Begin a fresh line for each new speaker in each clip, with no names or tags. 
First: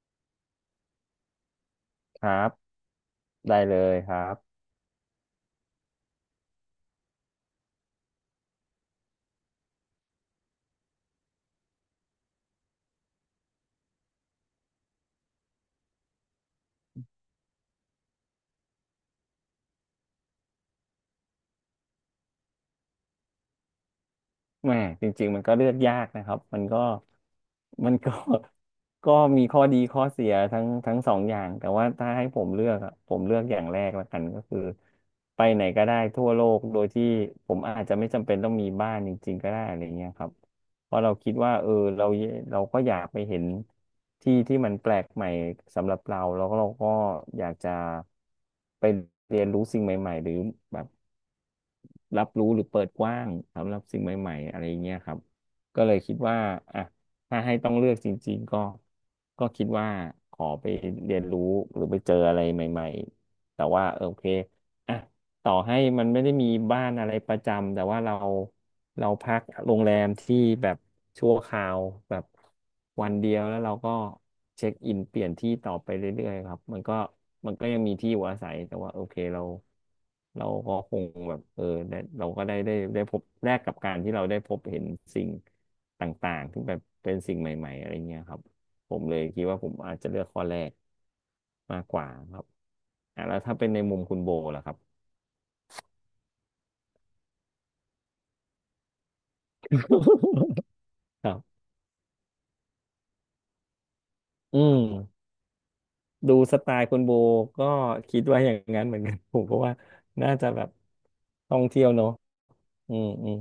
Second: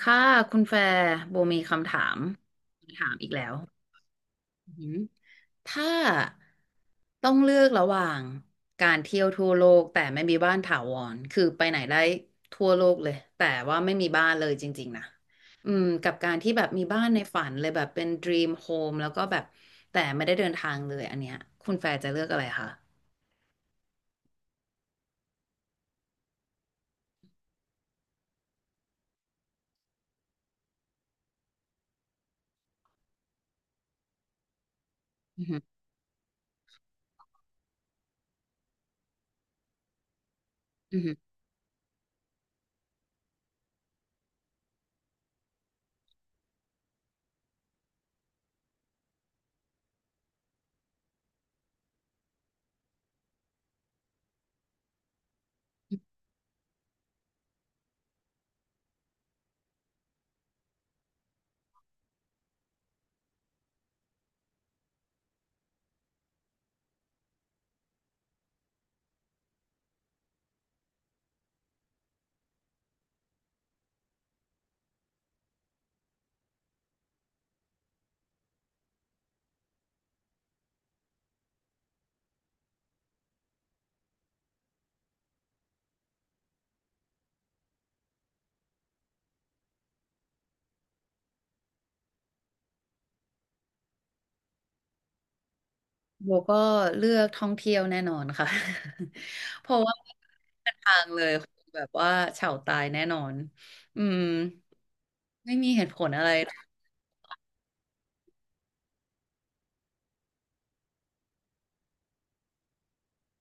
ค่ะคุณแฟร์โบมีคำถาม
ครับ
ถามอีกแล้ว
ได้เลยครับ
อือหือถ้าต้องเลือกระหว่างการเที่ยวทั่วโลกแต่ไม่มีบ้านถาวรคือไปไหนได้ทั่วโลกเลยแต่ว่าไม่มีบ้านเลยจริงๆนะอืมกับการที่แบบมีบ้านในฝันเลยแบบเป็น dream home แล้วก็แบบแต่ไม่ได้เดินทางเลยอันเนี้ยคุณแฟร์จะเลือกอะไรคะ
แหมจริงๆมันก็เลือกยากนะครับมันก็ ก็มีข้อดีข้อเสียทั้งสองอย่างแต่ว่าถ้าให้ผมเลือกอะผมเลือกอย่างแรกละกันก็คือไป
อือหื
ไหนก็ได้ทั่วโลกโดยที่ผมอาจจะไม่จำเป็นต้องมีบ้านจริงๆก็ได้อะไรเงี้ยครับเพราะเราคิ
อ
ดว่าเราเราก็อยากไปเห็นที่ที่มันแปลกใหม่สำหรับเราแล้วก็เราก็อยากจะไปเรียนรู้สิ่งใหม่ๆหรือแบบ รับรู้หรือเปิดกว้างสำหรับสิ่งใหม่ๆอะไรอย่างเงี้ยครับก็เลยคิดว่าอ่ะถ้าให้ต้องเลือกจริงๆก็ก็คิดว่าขอไปเรียนรู้หรือไปเจออะไรใหม่ๆแต่ว่าโอเคอ่ะ ต่อให้มันไม่ได้มีบ้านอะไรประจำแต่ว่าเราเราพักโรงแรมที่แบบชั่วคราวแบบวันเดียวแล้วเราก็เช็คอินเปลี่ยนที่ต่อไปเรื่อยๆครับมันก็ยังมีที่อยู่อาศัยแต่ว่าโอเคเราเราก็คงแบบได้เราก็ได้พบแลกกับการที่เราได้พบเห็นสิ่งต่างๆที่แบบเป็นสิ่งใหม่ๆอะไรเงี้ยครับผมเลยคิดว่าผมอาจจะเลือกข้อแรกมากกว่าครับอ่ะแล้วถ้าเป็นในมุมคุณโบล่ะครับ
โบก็เลือกท่องเที่ยวแน่นอนค่ะ เพราะว่าเด็นทางเล
ค
ย
รั
ค
บ
งแบบว่าเฉาตายแน่นอนอืม
อืม
ไม่มีเหตุผลอะไร
ดูสไตล์คุณโบก็คิดว่าอย่างนั้นเหมือนกัน ผมก็ว่าน่าจะแบบท่องเที่ยวเนอะอืมอืม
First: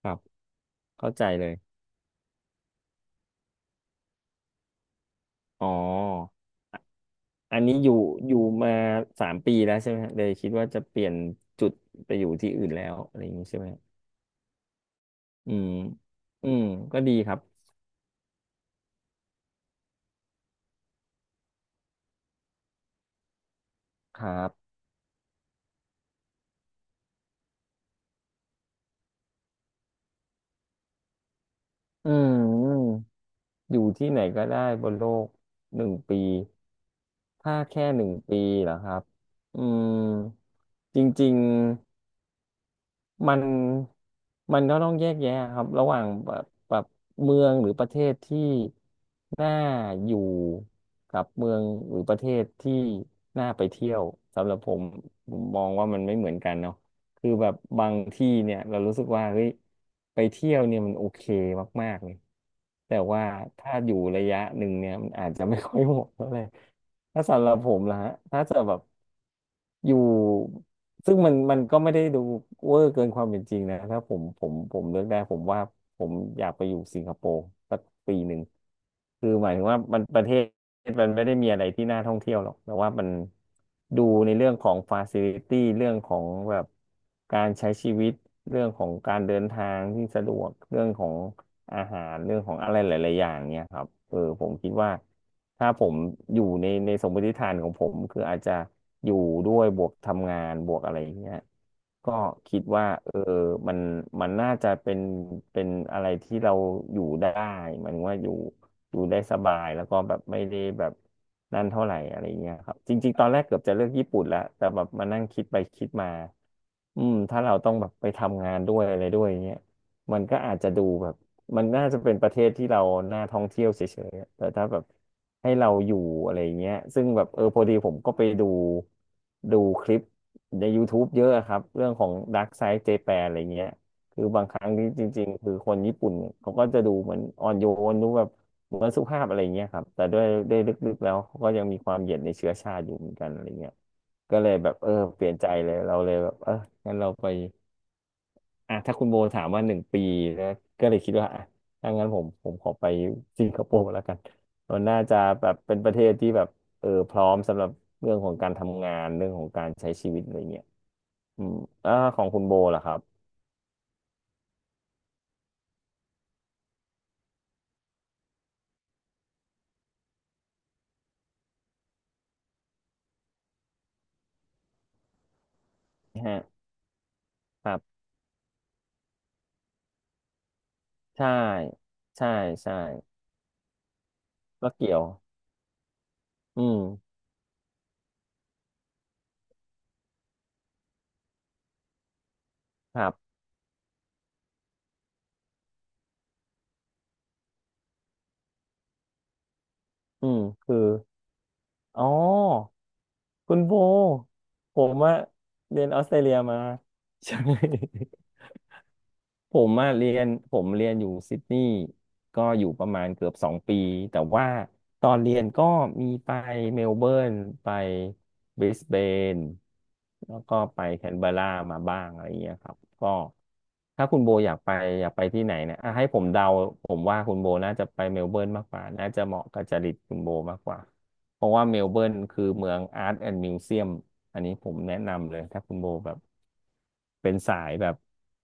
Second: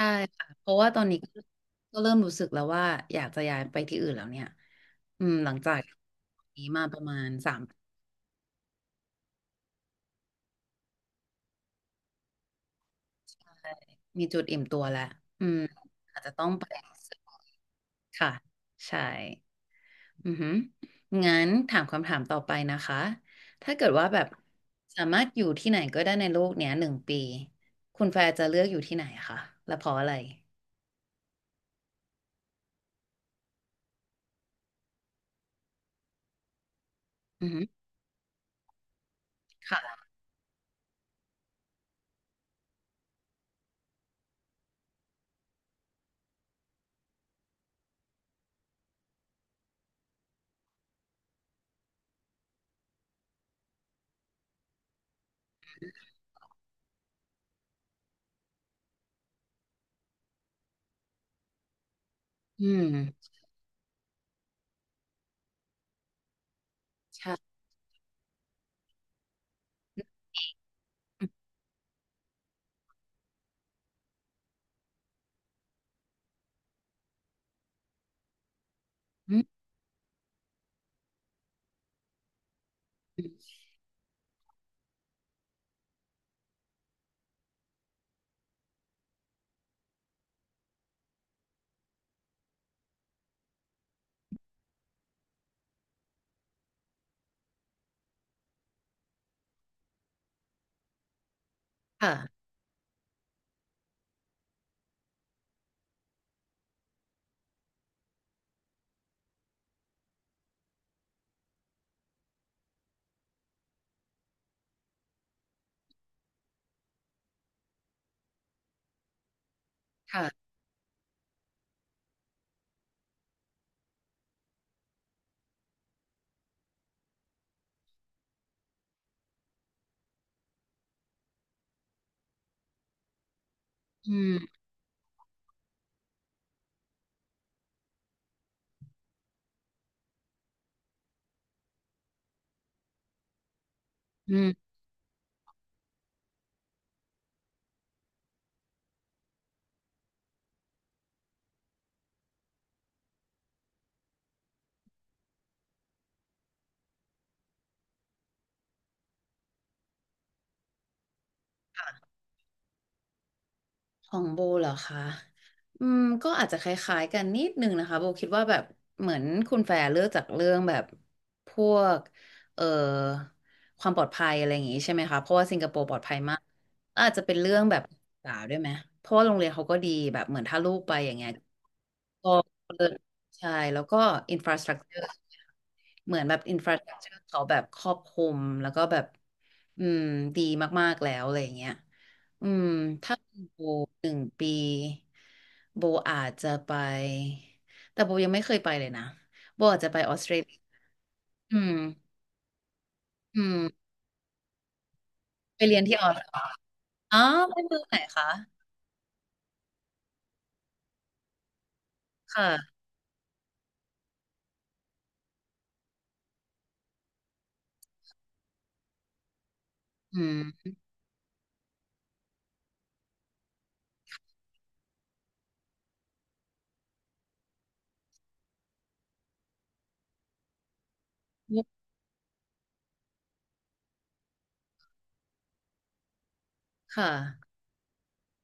ค
่
รับ
ค่ะเพราะว่าตอน
เข้า
นี้
ใจ
ก็
เลย
ก็เริ่มรู้สึกแล้วว่าอยากจะย้ายไปที่อื่นแล้วเนี่ยอืมหลัง
อ๋อ
จาก
อันนี้อยู่มา3 ปีแล้วใช่ไหมฮะเลยคิดว่าจะเปลี่ยนจุดไปอยู่ที่อื่นแล้วอะไรอย่างนี้ใช่ไหมฮะ
มีจุดอิ่มตัวแล้วอื
อื
ม
ม
อาจจะต้อ
อื
ง
ม
ไป
ก็ดีครับ
ค่ะ ใช่ อือหืองั้นถามคำถามต่อไปนะคะ ถ้าเกิดว่าแบ
ค
บ
รับ
สามารถอยู่ที่ไหนก็ได้ในโลกเนี้ยหนึ่งปี คุณแฟร์จะเลือกอยู่ที่ไหนคะและเพราะอะไร
อืมอยู่ที่ไหนก็ได้บนโลกหนึ่งปี
อือ
ถ้า
หือ
แค่1 ปีเหรอครับอืม
ค่ะ
จริงๆ มันมันก็ต้องแยกแยะครับระหว่างแบบแบบเมืองหรือประเทศที่น่าอยู่กับเมืองหรือประเทศที่น่าไปเที่ยวสำหรับผมผมมองว่ามันไม่เหมือนกันเนาะคือแบบบางที่เนี่ยเรารู้สึกว่าเฮ้ยไปเที่ยวเนี่ยมันโอเคมากๆเลย
อื
แต่ว่า
ม
ถ้าอยู่ระยะหนึ่งเนี่ยมันอาจจะไม่ค่อยเหมาะเท่าไหร่ถ้าสำห
ใช่
รับผมนะฮะถ้าจะแบบอยู่ ซึ่งมันก็ไม่ได้ดูเวอร์เกินความเป็นจริงนะถ้าผมเลือกได้ผมว่าผมอยากไปอยู่สิงคโปร์สัก1 ปีคือ
อืม
หมายถึงว่ามันประเทศมันไม่ได้มีอะไรที่น่าท่องเที่ยวหรอกแต่ว่ามันดูในเรื่องของฟาซิลิตี้เรื่องของแบบการใช้ชีวิตเรื่องของการเดินทางที่สะดวกเรื่องของ อาหารเรื่องของอะไรหลายๆอย่างเนี่ยครับผมคิดว่าถ้าผมอยู่ในสมมติฐานของผมคืออาจจะอยู่ด้วยบวกทำงานบวกอะไรอย่างเงี้ยก็
ค่ะ
คิดว่ามันมันน่าจะเป็นเป็นอะไรที่เราอยู่ได้หมายถึงว่าอยู่ได้สบายแล้วก็แบบไม่ได้แบบนั่นเท่าไหร่อะไรเงี้ยครับจริงๆตอนแรกเกือบจะเลือกญี่ปุ่นแล้วแต่แบบมานั่งคิดไปคิดมา ถ้าเราต้องแบบไปทำงานด้วยอะไรด้วยอย่างเงี้ยมันก็
ค่ะ
อาจจะดูแบบมันน่าจะเป็นประเทศที่เราน่าท่องเที่ยวเฉยๆอะแต่ถ้าแบบให้เราอยู่อะไรอย่างเงี้ยซึ่งแบบพอดีผมก็ไปดูคลิปใน YouTube เยอะอะครับเรื่องของ Dark Side Japan อะไรเงี้ย
อื
คือบางค
ม
รั้งที่จริงๆคือคนญี่ปุ่นเขาก็จะดูเหมือนอ่อนโยนดูแบบเหมือนสุภาพอะไรเงี้ยครับแต่ด้วยลึกๆแล้วเขาก็ยังมีความเหยียดในเชื้อชาติอยู่เหมือนกันอะไรเงี้ย ก็
อื
เลยแบ
ม
บเปลี่ยนใจเลยเราเลยแบบงั้นเราไปอ่ะถ้าคุณโบถามว่าหนึ่งปีนะก็เลยคิดว่าอ่ะถ้างั้นผมขอไปสิงคโปร์แล้วกันมันน่าจะแบบเป็นประเทศที่แบบพร้อมสำหรับเรื่องของการทำงานเรื่องของการใช้ชีวิตอะไรเงี้ยอืมอ่าของคุณโบล่ะครับ
ของโบเหรอคะอืมก็อาจจะคล้ายๆกันนิดนึงนะคะโบคิดว่าแบบเหมือนคุณแฟร์เลือกจากเรื่องแบบพวกเอ่อความปลอดภัยอะไรอย่างงี้ใช่ไหมคะ เพราะว่าสิงคโปร์ปลอดภัยมา
ฮะ
กอาจจะเป็นเรื่อง
ค
แบ
รับ
บสาวด้วยไหมเพราะว่าโรงเรียนเขาก็ดีแบบเหมือนถ้าลูกไปอย่างเงี้
ใช่
ย
ใช่
ก็
ใช่
เลิศใช่แล้วก็อินฟราสต
ก็
รักเจ
เกี่
อ
ยว
ร์เหมือนแบบอิน
อื
ฟรา
ม
สตรักเจอร์เขาแบบครอบคลุมแล้วก็แบบอืมดีมากๆแล้วอะไรอย่างเงี้ยอืม
ครั
ถ้า
บ
เป็นโบหนึ่งปีโบอาจจะไปแต่โบยังไม่เคยไปเลยนะโบอาจจะไปออสเตรเลีย
คือ
อืม
อ๋อ
อื
คุ
ม
ณโบผมว่า
ไปเรีย
เรี
น
ยน
ที่
ออ
อ
ส
อ
เตร
ส
เลียมา
อ๋อ
ใช่
ไปเมืองไหนคะ
ผมมาเรียนผมเรียนอยู่ซิดนีย์ก็อยู่
ค่ะ
ประมาณเกือบ2 ปีแต่ว่าตอนเรียนก็มีไปเมลเบิร์นไปบริสเบน
อื
แล้วก็
ม
ไปแคนเบอร์รามาบ้างอะไรอย่างเงี้ยครับก็ถ้าคุณโบอยากไปที่ไหนเนี่ยอ่ะให้ผมเดาผมว่าคุณโบน่าจะไปเมลเบิร์นมากกว่าน่าจะเหมาะกับจริตคุณโบมากกว่าเพราะว่าเมลเบิร์นคือเมืองอาร์ตแอนด์มิวเซียมอันนี้ผมแนะนำเลยถ้าคุณโบแบบ
ค่ะ
เป็นสายแบบ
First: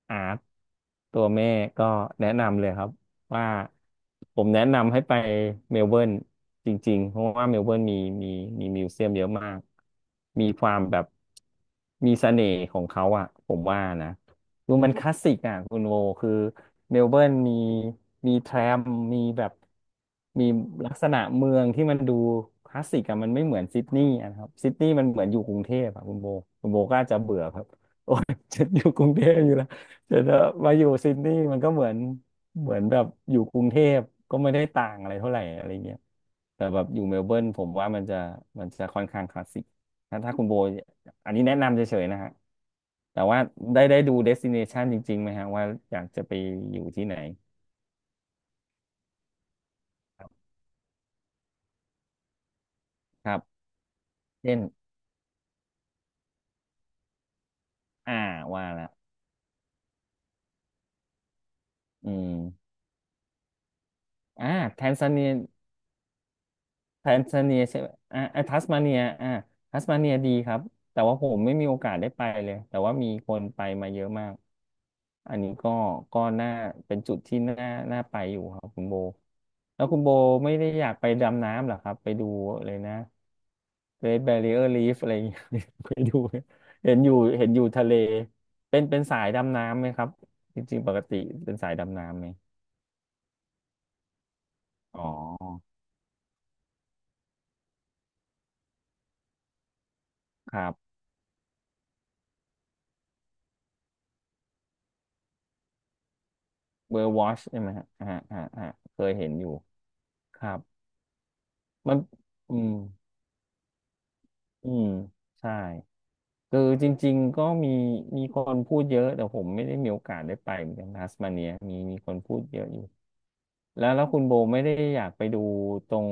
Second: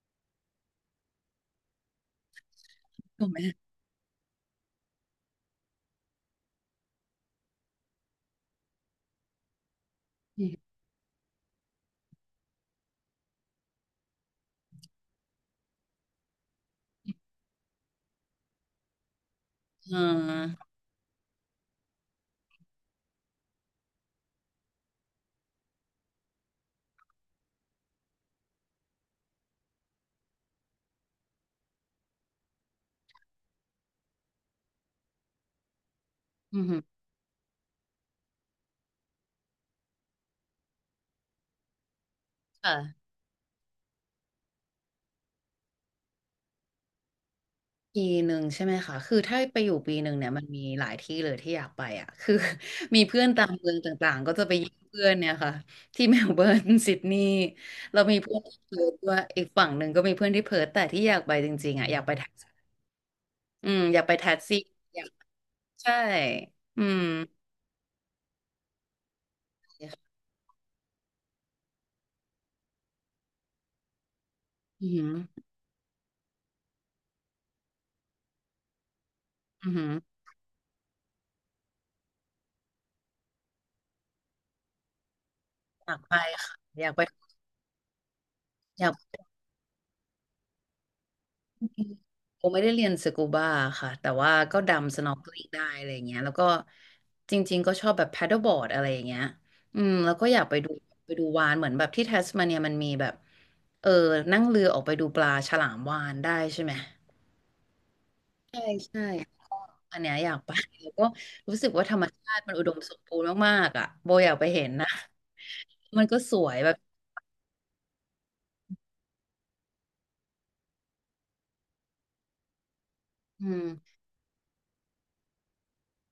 อาร์ตตัวแม่ก็แนะนำเลยครับ
ถูกไหม
ว่าผมแนะนำให้ไปเมลเบิร์นจริงๆเพราะว่าเมลเบิร์นมีมีมิวเซียมเยอะมาก
อื
มีค
ม
วามแบบมีเสน่ห์ของเขาอ่ะผมว่านะดูมันคลาสสิกอ่ะคุณโวคือเมลเบิร์นมีแทรมมีแบบ
อื
มี
ม
ลักษณะเมืองที่มันดูคลาสสิกอ่ะมันไม่เหมือนซิดนีย์อะนะครับซิดนีย์มันเหมือนอยู่กรุงเทพอ่ะคุณโบคุณโบก็อาจจะเบื่อครับ ฉันอยู่กรุงเทพอยู่แล้วแต่ถ้ามาอยู่ซิดนีย์มันก็เหมือนเหมือนแบบอยู่กรุงเทพก็ไม่ได้ต่างอะไรเท่าไหร่อะไรเงี้ย
อื
แต่แบ
ม
บอยู่เมลเบิร์นผมว่ามันจะค่อนข้างคลาสสิกถ้าคุณโบอันนี้แนะนำเฉยๆนะฮะ
ค่ะ
แต่ว่าได้ดูเดสติเนชันจริงๆไหมฮะว่าอยากจะไปอยู่ที่ไหน
ปีหนึ่งใช่ไหมคะคือถ้าไปอยู่ปีหนึ่งเนี่ยมันมีหลายที่เลยที่อยากไปอ่ะคือ มีเพื่อ
ค
น
รั
ตาม
บ
เมืองต่างๆก็จะไป
เช่น
เยี่ยมเพื่อนเนี่ยค่ะที่ เมลเบิร์นซิดนีย์เรา
อ่า
มีเพื่อนที่
ว่า
เพิ
ละ
ร์ธด้วยอีกฝั่งหนึ่งก็มีเพื่อนที่เพิร์ธแต่ที่อยากไปจริงๆอ่ะอยาก
อื
ไปแท็ก
ม
ซี่อืมอยากไปแท็ก
อ่า
ซี่
แทน
อยา
ซา
ก
เนีย
ใช่อืม
แทนซาเนียใช่ไหมอ่าอ่าทัสมาเนียอ่าทัสมาเนียดีครับแต่ว่าผมไม่มีโอกาสได้ไปเลยแต่ว่ามีคนไปมาเยอะมาก
อืมอหืม
อันนี้ก็ก็น่าเป็นจุดที่น่าน่าไปอยู่ครับคุณโบ
ออือ
แล้
หื
ว
อ
คุณโบไม่ได้อยากไปดำน้ำเหรอครับไปดูเลยนะ Great Barrier Reef อะไรอย่างเงี้ย
อ
ไป
ยากไป
ดูเ
ค่ะอยา
ห็
ก
น
ไป
อยู่เห็นอยู่ทะเลเป็
อ
น
ยาก
สายดำน้ำไหมครับจริงๆปกติเป็นสายดำน้ำไหม
ผมไม่ได้เรียนสกูบาค่ะแต่ว่าก็ดำส
อ๋อ
น็อกเกิลได้อะไรอย่างเงี้ยแล้วก็จริงๆก็ชอบแบบแพดเดิลบอร์ดอะไรอย่างเงี้ยอืมแล้วก็อยากไป
ครั
ดู
บ
ไปดูวาฬเหมือนแบบที่แทสมาเนียมันมีแบบเออนั่งเรือออกไปดูปลาฉลามวาฬได้ใช่ไหม
เบอร์วอชใช่ไหมฮะอ่าอ่า
ใช่
อ่าเค
ใช่
ยเห็นอยู่
ก็อันเนี้ยอยา
ค
ก
รั
ไป
บ
แล้วก็รู้สึกว่าธ
มั
ร
น
รมชาติมัน
อื
อุด
ม
มสมบูรณ์มากๆอ่ะโบอยากไปเห็
อื
น
ม
นะ
ใช่
มันก็สวย
คือ
แบบ
จริงๆก็มีคนพูดเยอะแต่ผมไม่ได้มีโอกาสได้ไปเหมือนกันทัสมาเนียมีคนพูดเยอะอยู่
อื
แล้ว
ม
คุณโบไม่ได้อยากไปดูตรง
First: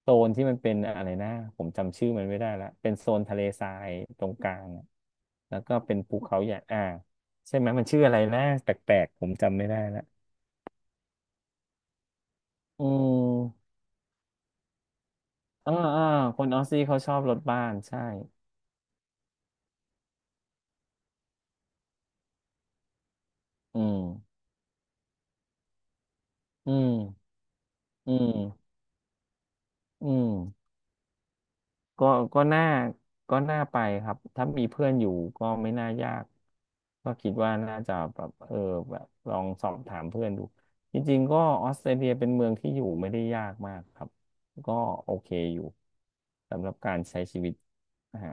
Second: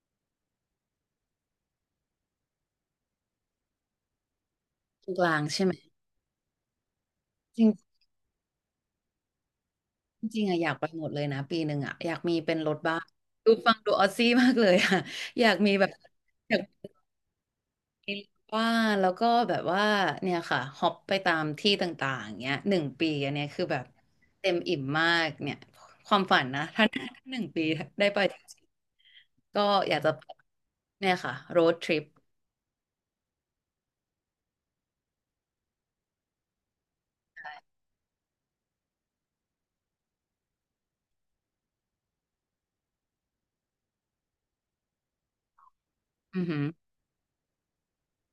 โซนที่มันเป็นอะไรนะผมจำชื่อมันไม่ได้ละเป็นโซนทะเลทรายตรงกลางอะ
ตรงกลาง
แล้ว
ใช่ไหม
ก็เป็นภูเขาใหญ่อ่าใช่ไหมมันชื่ออะไรนะแปลกๆผมจำไม่ได้ละ
จริงๆอะอยากไปหมดเลยนะปีหนึ่งอะอยากมีเป็นรถ
อื
บ้านดูฟั
ม
งดูออซซี่มากเลยอะ อยากมี
อ่า
แบบ
อ่าคน
อ
อ
ยาก
อสซี่เขาชอบรถบ้านใช่
บ้านแล้วก็แบบว่าเนี่ยค่ะฮอปไปตามที่ต่างๆเงี้ยหนึ่งปีอันเนี้ยคือแบ
อื
บ
ม
เต็มอิ่มมากเนี่ยความฝันนะ
อื
ถ้า
ม
ถ้าหนึ่งปีได้
อื
ไปจริง
ม
ๆก็อยาก
อื
จะไป
ม
เนี่ยค่ะโรดทริป
ก็น่าไปครับถ้ามีเพื่อนอยู่ก็ไม่น่ายากก็คิดว่าน่าจะแบบเออแบบลองสอบถามเพื่อนดูจริงๆก็ออสเตรเลียเป็นเมืองที่อยู่ไม่ได้ยากมากครับก็โอเคอยู่
อือหื
สำ
อ
หรับการใช้ชีวิตนะฮะ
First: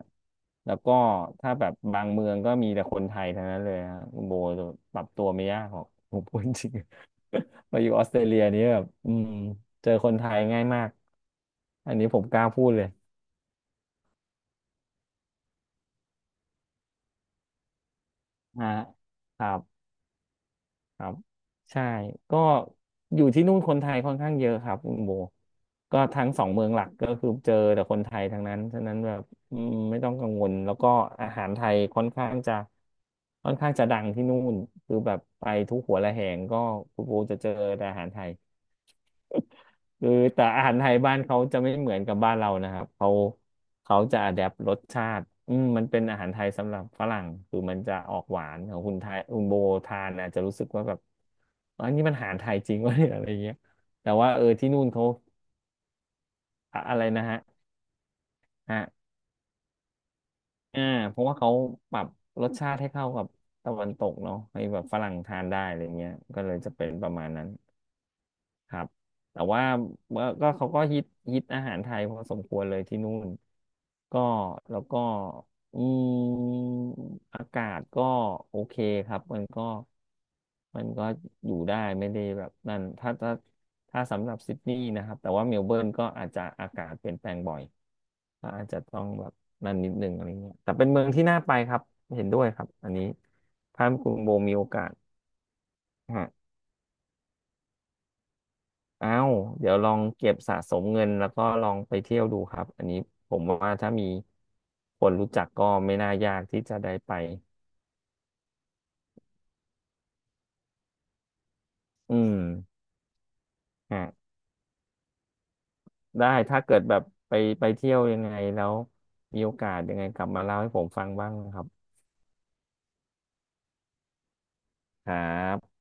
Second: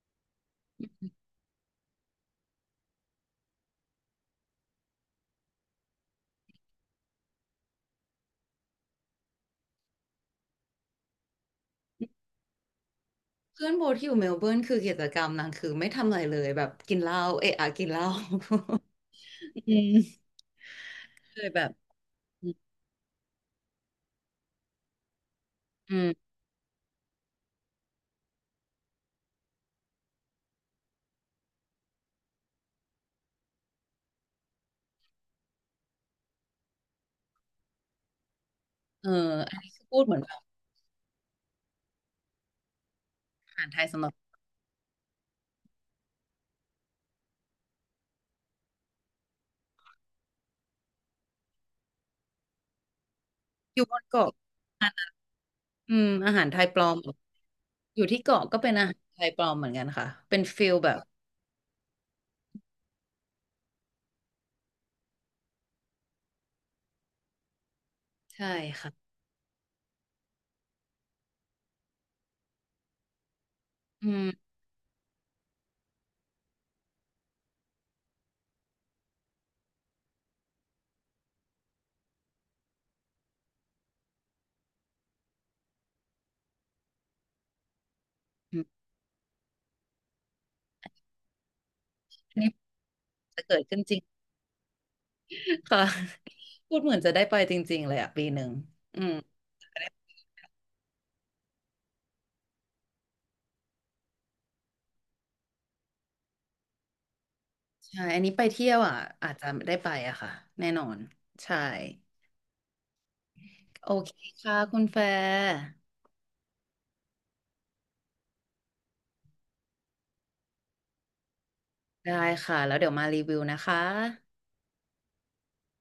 แล้วก็ถ้าแบบบางเมืองก็มีแต่คนไทยทั้งนั้นเลยฮะคุณโบจะปรับตัวไม่ยากหรอกผมพูดจริง มาอยู่ออสเตรเลียนี้แบบเจอคนไทยง่ายมากอันนี้ผมกล้าพูดเลย
เพื่อนโบที่อยู่เมลเบิร์นคือกิจกรรมนางคือไม่ทำอะไรเลยแบบกินเหล้าเอะอะกินเหล้า
ฮะครับ
อืม
ครับ
เคยแบบ
ใช่ก็อยู่ที่นู่นคนไทยค่อนข้างเยอะครับคุณโบ
อื
ก็ทั้
ม
งสองเมืองหลักก็คือเจอแต่คนไทยทั้งนั้นฉะนั้นแบบอืมไม่ต้องกังวลแล้วก็อาหารไทยค่อนข้างจะดังที่นู่นคือแบบไปทุกหัวระแหงก็คุณโบจะเจอแต่อาหารไทย
เอออันนี้คือพู ด
คือ
เหมือนแบบ
แต่อาหารไทยบ้านเขาจะไม่เหมือนกับบ้านเรานะครับเขา
อาหารไทยสำหรับ
จะอ d แ p t รสชาติมันเป็นอาหารไทยสำหรับฝรั่งคือมันจะออกหวานของคุณไทยคุณโบทานอาจจะรู้สึกว่าแบบอันนี้มันอาหารไทยจริงวะ เนี่ยอะไรเงี้ย
อยู่บน
แต่ว่า
เกาะ
เออที่นู่นเขา
อืมอาหารไทยป
อะ
ลอ
อะ
ม
ไรนะฮะ
อยู่ที่เกาะก็เป็น
ฮะ
อาหารไทยปลอมเหมือนกันค่ะเป็นฟิล
อ่า
แบบ
เพราะว่าเขาปรับรสชาติให้เข้ากับตะวันตกเนาะให้แบบฝรั่งทานได้อะไรเงี้ยก็เลยจะเป็นประมาณนั้น
ใช่
ครับ
ค่ะ
แต่ว่าเมื่อก็เขาก็ฮิตอาหารไทยพอสมควรเลยที่นู่น
อื
ก็
ม
แล้วก็อืมอากาศก็โอเคครับมันก็มันก็อยู่ได้ไม่ได้แบบนั่นถ้าสำหรับซิดนีย์นะครับแต่ว่าเมลเบิร์นก็อาจจะอากาศเปลี่ยนแปลงบ่อยก็
อื
อาจ
ม
จะต้องแบบนั่นนิดนึงอะไรเงี้ยแต่เป็นเมืองที่น่าไปครับเห็น
อั
ด้
น
วย
นี้
ครับอันนี้
จะเกิดขึ้น
ถ้า
จริง
คุณโบมีโอกาส
ค่ะพูดเหมือนจะได้ไปจริงๆเลยอ่ะปีหนึ่งอื
เอ้า
ม
วเดี๋ยวลองเก็บสะสมเงินแล้วก็ลองไปเที่ยวดูครับอันนี้ผมว่าถ้ามีคนรู้จักก็ไม่น่ายากที่จะได้ไป
ใช่อันนี้ไปเที่ยวอ่ะอาจจะได้ไปอ่ะค่ะแน่นอนใช่
อืม
โอ
ฮะ
เคค่ะคุณแฟร์
ได้ถ้าเกิดแบบไปเที่ยวยังไงแล้วมีโอกาสยังไงกลับมาเล่าให้ผมฟังบ้างนะครับ
ได้ค่ะแล้วเดี๋ยวมารีวิวนะคะ
ครับ